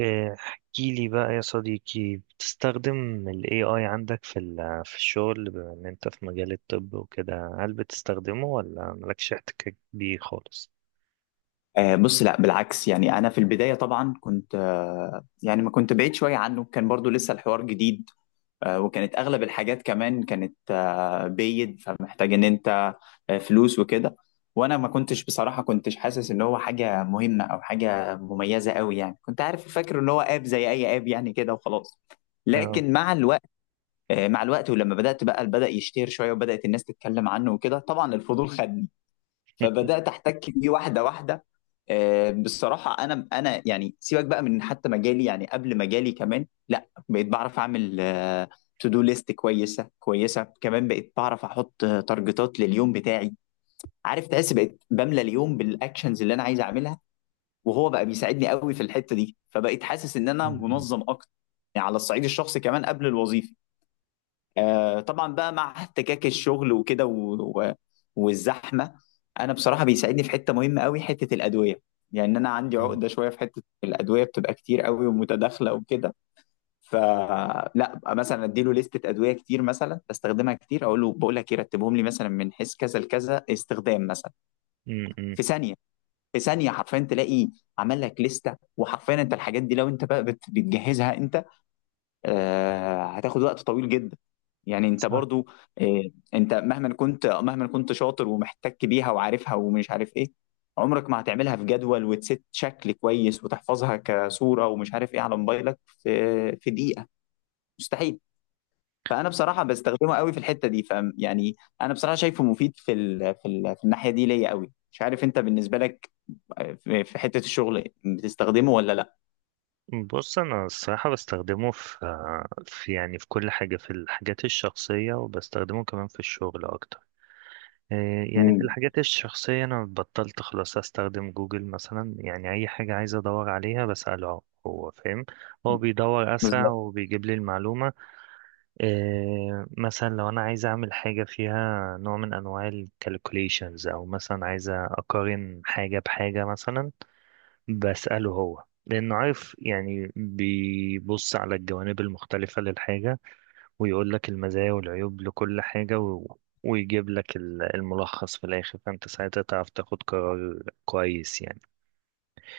احكي لي بقى يا صديقي، بتستخدم ال AI عندك في الشغل، بما ان انت في مجال الطب وكده؟ هل بتستخدمه ولا مالكش احتكاك بيه خالص؟ آه، بص، لا بالعكس. يعني انا في البدايه طبعا كنت يعني ما كنت بعيد شويه عنه، كان برضو لسه الحوار جديد. وكانت اغلب الحاجات كمان كانت بيد، فمحتاج ان انت فلوس وكده. وانا ما كنتش بصراحه كنتش حاسس ان هو حاجه مهمه او حاجه مميزه قوي، يعني كنت عارف فاكر ان هو اب زي اي اب يعني كده وخلاص. اه. لكن مع الوقت، ولما بدات بقى بدأ يشتهر شويه وبدات الناس تتكلم عنه وكده، طبعا الفضول خدني. فبدات احتك بيه واحده واحده. بصراحه، انا يعني سيبك بقى من حتى مجالي، يعني قبل مجالي كمان، لا بقيت بعرف اعمل تو دو ليست كويسه كويسه. كمان بقيت بعرف احط تارجتات لليوم بتاعي. عارف، تحس بقيت بملى اليوم بالاكشنز اللي انا عايز اعملها، وهو بقى بيساعدني قوي في الحته دي، فبقيت حاسس ان م- انا م- منظم اكتر. يعني على الصعيد الشخصي كمان قبل الوظيفه. طبعا بقى مع احتكاك الشغل وكده، و... والزحمه. انا بصراحه بيساعدني في حته مهمه قوي، حته الادويه. يعني انا عندي م- عقده شويه في حته الادويه، بتبقى كتير قوي ومتداخله وكده. فلا أبقى مثلا اديله لستة ادويه كتير مثلا بستخدمها كتير، اقول له، بقول لك ايه، رتبهم لي مثلا من حيث كذا لكذا استخدام مثلا. م- م. في ثانيه في ثانيه حرفيا تلاقي عمل لك لستة. وحرفيا انت الحاجات دي لو انت بقى بتجهزها انت هتاخد وقت طويل جدا. يعني انت صح. برضو، إيه، انت مهما كنت شاطر ومحتك بيها وعارفها ومش عارف ايه، عمرك ما هتعملها في جدول وتست شكل كويس وتحفظها كصورة ومش عارف ايه على موبايلك في في دقيقة. مستحيل. فانا بصراحة بستخدمه قوي في الحتة دي، فم، يعني، انا بصراحة شايفه مفيد في الناحية دي ليا قوي. مش عارف انت بالنسبة لك، في حتة الشغل بتستخدمه ولا لا؟ بص، انا الصراحة بستخدمه في يعني في كل حاجة، في الحاجات الشخصية، وبستخدمه كمان في الشغل اكتر. إيه، يعني في مم. الحاجات الشخصية أنا بطلت خلاص أستخدم جوجل مثلا، يعني أي حاجة عايز أدور عليها بسأله هو، فاهم؟ هو بيدور أسرع بالظبط. وبيجيب لي المعلومة. إيه، مثلا لو أنا عايز أعمل حاجة فيها نوع من أنواع ال calculations، أو مثلا عايز أقارن حاجة بحاجة مثلا، بسأله هو لأنه عارف، يعني بيبص على الجوانب المختلفة للحاجة ويقول لك المزايا والعيوب لكل حاجة ويجيب لك الملخص في الآخر، فأنت ساعتها تعرف تاخد قرار كويس يعني.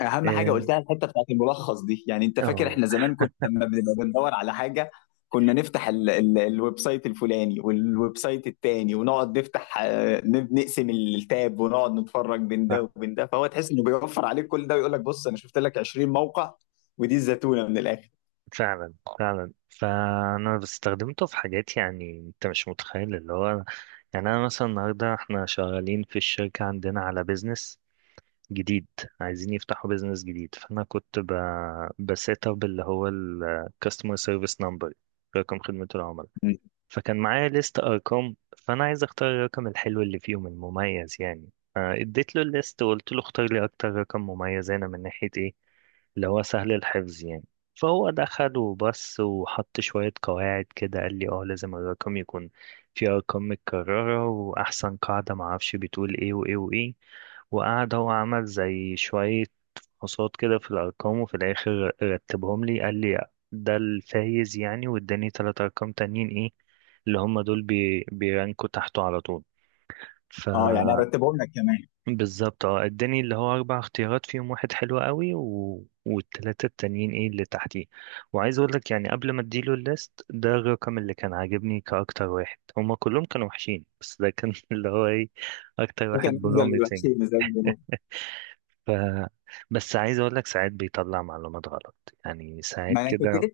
اهم حاجه قلتها الحته بتاعت الملخص دي. يعني انت اه. فاكر احنا زمان كنا لما بنبقى بندور على حاجه، كنا نفتح ال الويب سايت الفلاني والويب سايت التاني ونقعد نفتح نقسم التاب ونقعد نتفرج بين ف- ده وبين ده. فهو تحس انه بيوفر عليك كل ده ويقول لك بص انا شفت لك 20 موقع ودي الزتونه من الاخر. فعلا فعلا، فأنا استخدمته في حاجات يعني أنت مش متخيل اللي هو. يعني أنا مثلا النهاردة احنا شغالين في الشركة عندنا على بيزنس جديد، عايزين يفتحوا بيزنس جديد، بسيت أب اللي هو الكاستمر سيرفيس نمبر، رقم خدمة العملاء. م. فكان معايا ليست ارقام، فانا عايز اختار الرقم الحلو اللي فيهم المميز يعني، فاديت له الليست وقلت له اختار لي اكتر رقم مميز هنا من ناحيه ايه، اللي هو سهل الحفظ يعني. فهو دخل وبص وحط شوية قواعد كده، قال لي اه، لازم الرقم يكون فيه أرقام متكررة، وأحسن قاعدة معرفش بتقول ايه وايه وايه، وقعد هو عمل زي شوية فحوصات كده في الأرقام، وفي الآخر رتبهم لي، قال لي ده الفايز يعني، واداني تلات أرقام تانيين ايه اللي هم دول بيرانكوا تحته على طول، اه يعني فبالظبط. ارتبهم لك كمان. اه، اداني اللي هو اربع اختيارات، فيهم واحد حلو قوي والتلاتة التانيين ايه اللي تحتيه. وعايز اقول لك يعني قبل ما اديله الليست، ده الرقم اللي كان عاجبني كاكتر واحد، هما كلهم كانوا وحشين بس ده كان اللي هو ايه، اكتر ده واحد كان افضل بروميسنج. شيء. ف بس عايز اقول لك ساعات بيطلع معلومات غلط، يعني ساعات ما انا كنت كده.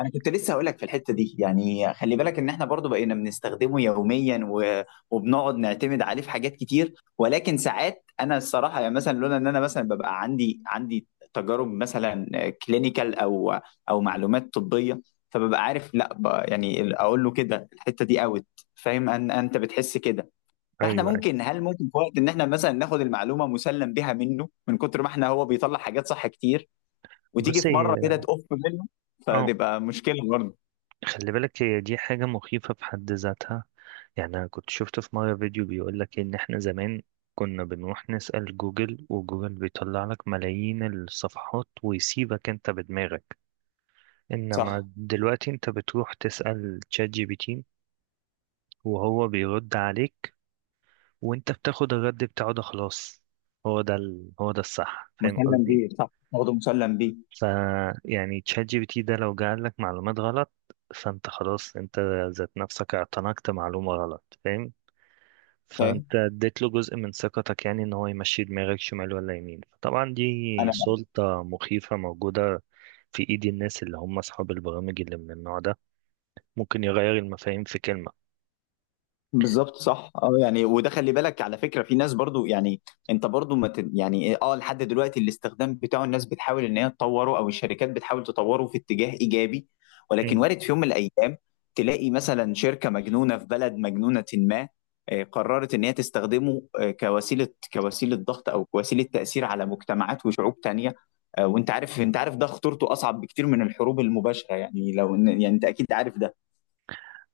انا كنت لسه هقول لك في الحته دي. يعني خلي بالك ان احنا برضو بقينا بنستخدمه يوميا وبنقعد نعتمد عليه في حاجات كتير. ولكن ساعات انا الصراحه يعني مثلا لولا ان انا مثلا ببقى عندي تجارب مثلا كلينيكال او معلومات طبيه، فببقى عارف لا يعني اقول له كده الحته دي اوت. فاهم ان انت بتحس كده. ايوه، فاحنا أيوة. ممكن، هل ممكن في وقت ان احنا مثلا ناخد المعلومه مسلم بها منه من كتر ما احنا هو بيطلع حاجات صح كتير، وتيجي بص، في هي مره كده تقف منه، اه فتبقى مشكله برضه. خلي بالك، هي دي حاجة مخيفة في حد ذاتها. يعني أنا كنت شفت في مرة فيديو بيقول لك إن إحنا زمان كنا بنروح نسأل جوجل، وجوجل بيطلع لك ملايين الصفحات ويسيبك أنت بدماغك، إنما صح، دلوقتي أنت بتروح تسأل تشات جي بي تي وهو بيرد عليك، وأنت بتاخد الرد بتاعه ده خلاص، هو ده الصح، فاهم مسلم قصدي؟ بيه. صح برضه مسلم بيه. ف يعني تشات جي بي تي ده لو جعل لك معلومات غلط، فأنت خلاص أنت ذات نفسك اعتنقت معلومة غلط، فاهم؟ فاهم. فانت اديت له جزء من ثقتك يعني، ان هو يمشي دماغك شمال ولا يمين. طبعا دي انا سلطة مخيفة موجودة في ايد الناس اللي هم اصحاب البرامج اللي من النوع ده، ممكن يغير المفاهيم في كلمة. بالظبط. صح. اه، يعني، وده خلي بالك على فكره في ناس برضو، يعني انت برضو ما ت... يعني، إيه، اه، لحد دلوقتي الاستخدام بتاعه الناس بتحاول ان هي تطوره، او الشركات بتحاول تطوره في اتجاه ايجابي. ولكن مم. وارد في يوم من الايام تلاقي مثلا شركه مجنونه في بلد مجنونه ما قررت ان هي تستخدمه كوسيله ضغط او كوسيله تاثير على مجتمعات وشعوب تانيه. وانت عارف ده خطورته اصعب بكتير من الحروب المباشره. يعني لو يعني انت اكيد عارف ده.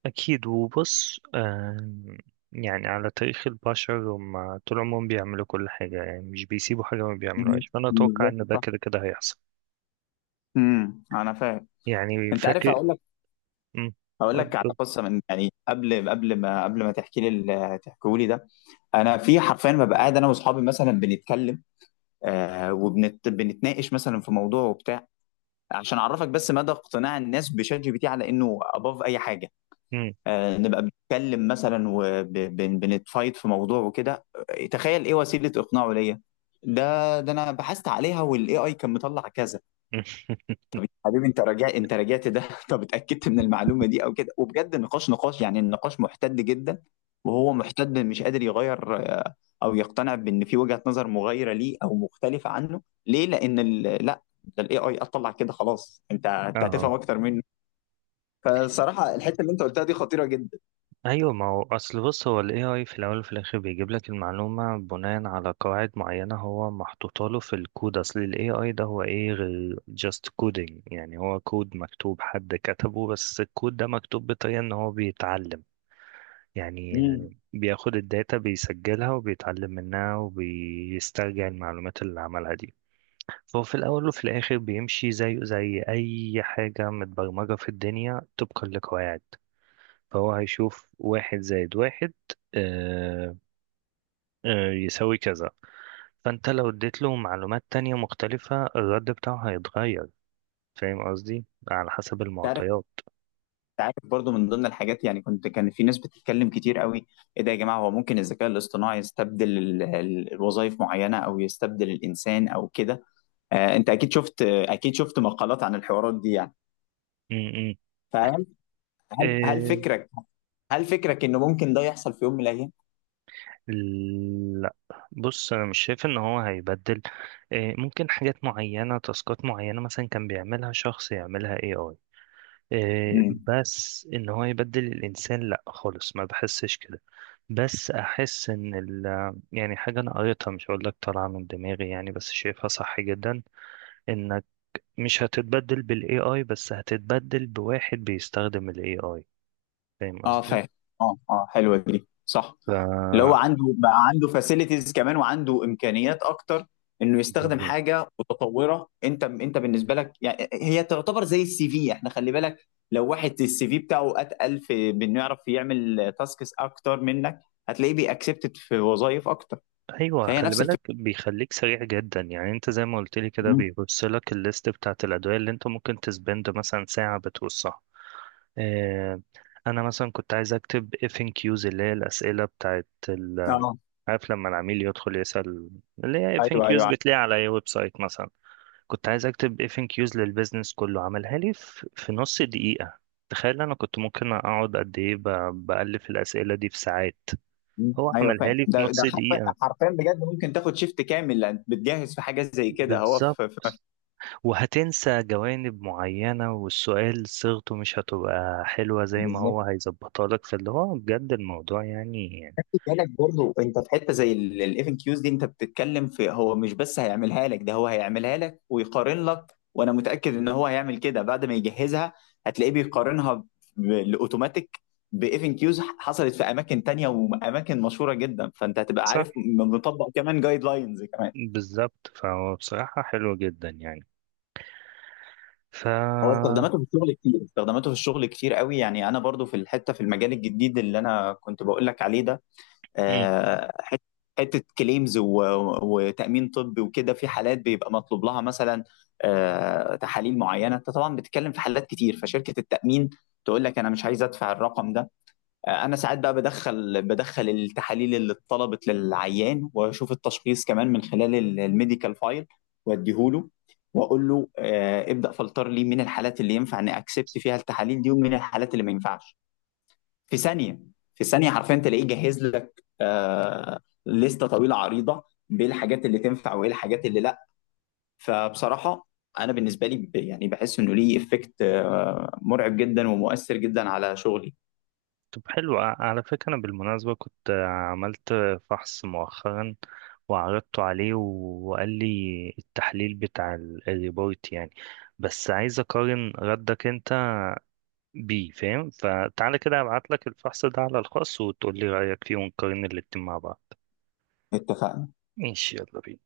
اكيد. وبص، يعني على تاريخ البشر هم طول عمرهم بيعملوا كل حاجة، يعني مش بيسيبوا حاجة ما مم. بيعملوهاش، فانا اتوقع بالظبط، ان ده صح. كده كده هيحصل. انا فاهم. يعني انت عارف، فاكر. هقول لك مم. هقول قول لك على قول. قصه، من، يعني، قبل ما تحكي لي، تحكوا لي ده. انا في حرفيا ما بقى، قاعد انا واصحابي مثلا بنتكلم آه وبنت بنتناقش مثلا في موضوع وبتاع. عشان اعرفك بس مدى اقتناع الناس بشات جي بي تي على انه اباف اي حاجه. مم. آه، نبقى بنتكلم مثلا وبنتفايت في موضوع وكده، تخيل ايه وسيله اقناعه ليا. ده ده انا بحثت عليها، والاي اي كان مطلع كذا. طب يا حبيبي، انت راجع، انت راجعت ده؟ طب اتاكدت من المعلومه دي او كده؟ وبجد النقاش نقاش، يعني النقاش محتد جدا. وهو محتد مش قادر يغير او يقتنع بان في وجهه نظر مغايره ليه او مختلفه عنه ليه، لان لا ده الاي اي اطلع كده، خلاص انت، انت اه، هتفهم اكتر منه. فصراحه الحته اللي انت قلتها دي خطيره جدا. ايوه. ما هو اصل، بص، هو الاي اي في الاول وفي الاخر بيجيب لك المعلومه بناء على قواعد معينه هو محطوطه له في الكود. اصل الاي اي ده هو ايه غير جاست كودينج، يعني هو كود مكتوب حد كتبه، بس الكود ده مكتوب بطريقه ان هو بيتعلم يعني، مم. بياخد الداتا بيسجلها وبيتعلم منها، وبيسترجع المعلومات اللي عملها دي. فهو في الاول وفي الاخر بيمشي زيه زي اي حاجه متبرمجه في الدنيا طبقا لقواعد، فهو هيشوف واحد زائد واحد آه، يساوي كذا، فانت لو اديت له معلومات تانية مختلفة الرد بتاعه هيتغير، فاهم قصدي؟ على حسب تعرف المعطيات. تعرف برضو من ضمن الحاجات، يعني كان في ناس بتتكلم كتير قوي: ايه ده يا جماعه، هو ممكن الذكاء الاصطناعي يستبدل الوظائف معينه او يستبدل الانسان او كده. انت اكيد شفت مقالات عن الحوارات دي. يعني م- م. فهل هل هل إيه، فكرك هل فكرك انه ممكن ده يحصل في يوم من الايام؟ لا. بص انا مش شايف ان هو هيبدل. إيه، ممكن حاجات معينة، تاسكات معينة مثلا كان بيعملها شخص يعملها اي اي. إيه، امم بس ان هو يبدل الانسان لا خالص، ما بحسش كده. بس احس ان يعني حاجه انا قريتها مش هقول لك طالعه من دماغي يعني، بس شايفها صح جدا، انك مش هتتبدل بالاي اي، بس هتتبدل بواحد بيستخدم الاي اي، فاهم اه، قصدي؟ فاهم. اه اه، حلوه دي، صح. اللي هو ف عنده بقى، عنده فاسيلتيز كمان وعنده امكانيات اكتر انه يستخدم بالظبط. حاجه متطوره. انت بالنسبه لك يعني، هي تعتبر زي السي في. احنا خلي بالك لو واحد السي في بتاعه اتقل في بانه يعرف يعمل تاسكس اكتر منك، هتلاقيه بيأكسبتد في وظائف اكتر. ايوه، فهي خلي نفس بالك الفكره. بيخليك سريع جدا، يعني انت زي ما قلت لي كده مم. بيبص لك الليست بتاعت الادويه اللي انت ممكن تسبند مثلا ساعه بتوصها. آه، انا مثلا كنت عايز اكتب اف ان كيوز اللي هي الاسئله بتاعت، اه. عارف لما العميل يدخل يسأل، اللي هي اف ان ايوه، كيوز ايوه. بتلاقي على اي ويب سايت مثلا. كنت عايز اكتب اف ان كيوز للبيزنس كله، عملها لي في نص دقيقة. تخيل، انا كنت ممكن اقعد قد ايه بألف الأسئلة دي في ساعات. مم. هو ايوه عملها فاهم. لي في ده نص حرفيا دقيقة، حرفيا بجد، ممكن تاخد شيفت كامل لان بتجهز في حاجات زي كده. هو بالظبط. في وهتنسى جوانب معينة، والسؤال صيغته مش هتبقى حلوة زي ما بالظبط. هو هيظبطها لك، فاللي هو بجد الموضوع يعني. خلي بالك برضو، انت في حته زي الاف ان كيوز دي، انت بتتكلم في هو مش بس هيعملها لك، ده هو هيعملها لك ويقارن لك. وانا متاكد ان هو هيعمل كده بعد ما يجهزها، هتلاقيه بيقارنها بالاوتوماتيك باف ان كيوز حصلت في اماكن تانية واماكن مشهوره جدا، فانت هتبقى صح، عارف مطبق كمان جايد لاينز كمان. بالظبط، فهو بصراحة حلو جدا يعني. ف هو استخداماته في الشغل كتير، استخداماته في الشغل كتير قوي. يعني انا برضو في الحته في المجال الجديد اللي انا كنت بقول لك عليه ده، آه، حت- حته كليمز وتامين طبي وكده. في حالات بيبقى مطلوب لها مثلا تحاليل معينه، انت طبعا بتتكلم في حالات كتير، فشركه التامين تقول لك انا مش عايز ادفع الرقم ده. انا ساعات بقى بدخل، التحاليل اللي اتطلبت للعيان واشوف التشخيص كمان من خلال الميديكال فايل واديهوله واقول له ابدا فلتر لي من الحالات اللي ينفع ان اكسبت فيها التحاليل دي ومن الحالات اللي ما ينفعش. في ثانيه في ثانيه حرفيا تلاقيه جهز لك لسته طويله عريضه بالحاجات اللي تنفع وايه الحاجات اللي لا. فبصراحه انا بالنسبه لي يعني بحس انه ليه افكت مرعب جدا ومؤثر جدا على شغلي. طب، حلو، على فكرة أنا بالمناسبة كنت عملت فحص مؤخرا وعرضته عليه وقال لي التحليل بتاع الريبورت يعني، بس عايز أقارن ردك أنت بيه، فاهم؟ فتعالى كده أبعت لك الفحص ده على الخاص وتقول لي رأيك فيه ونقارن الاتنين مع بعض. اتفقنا. ماشي، يلا بينا.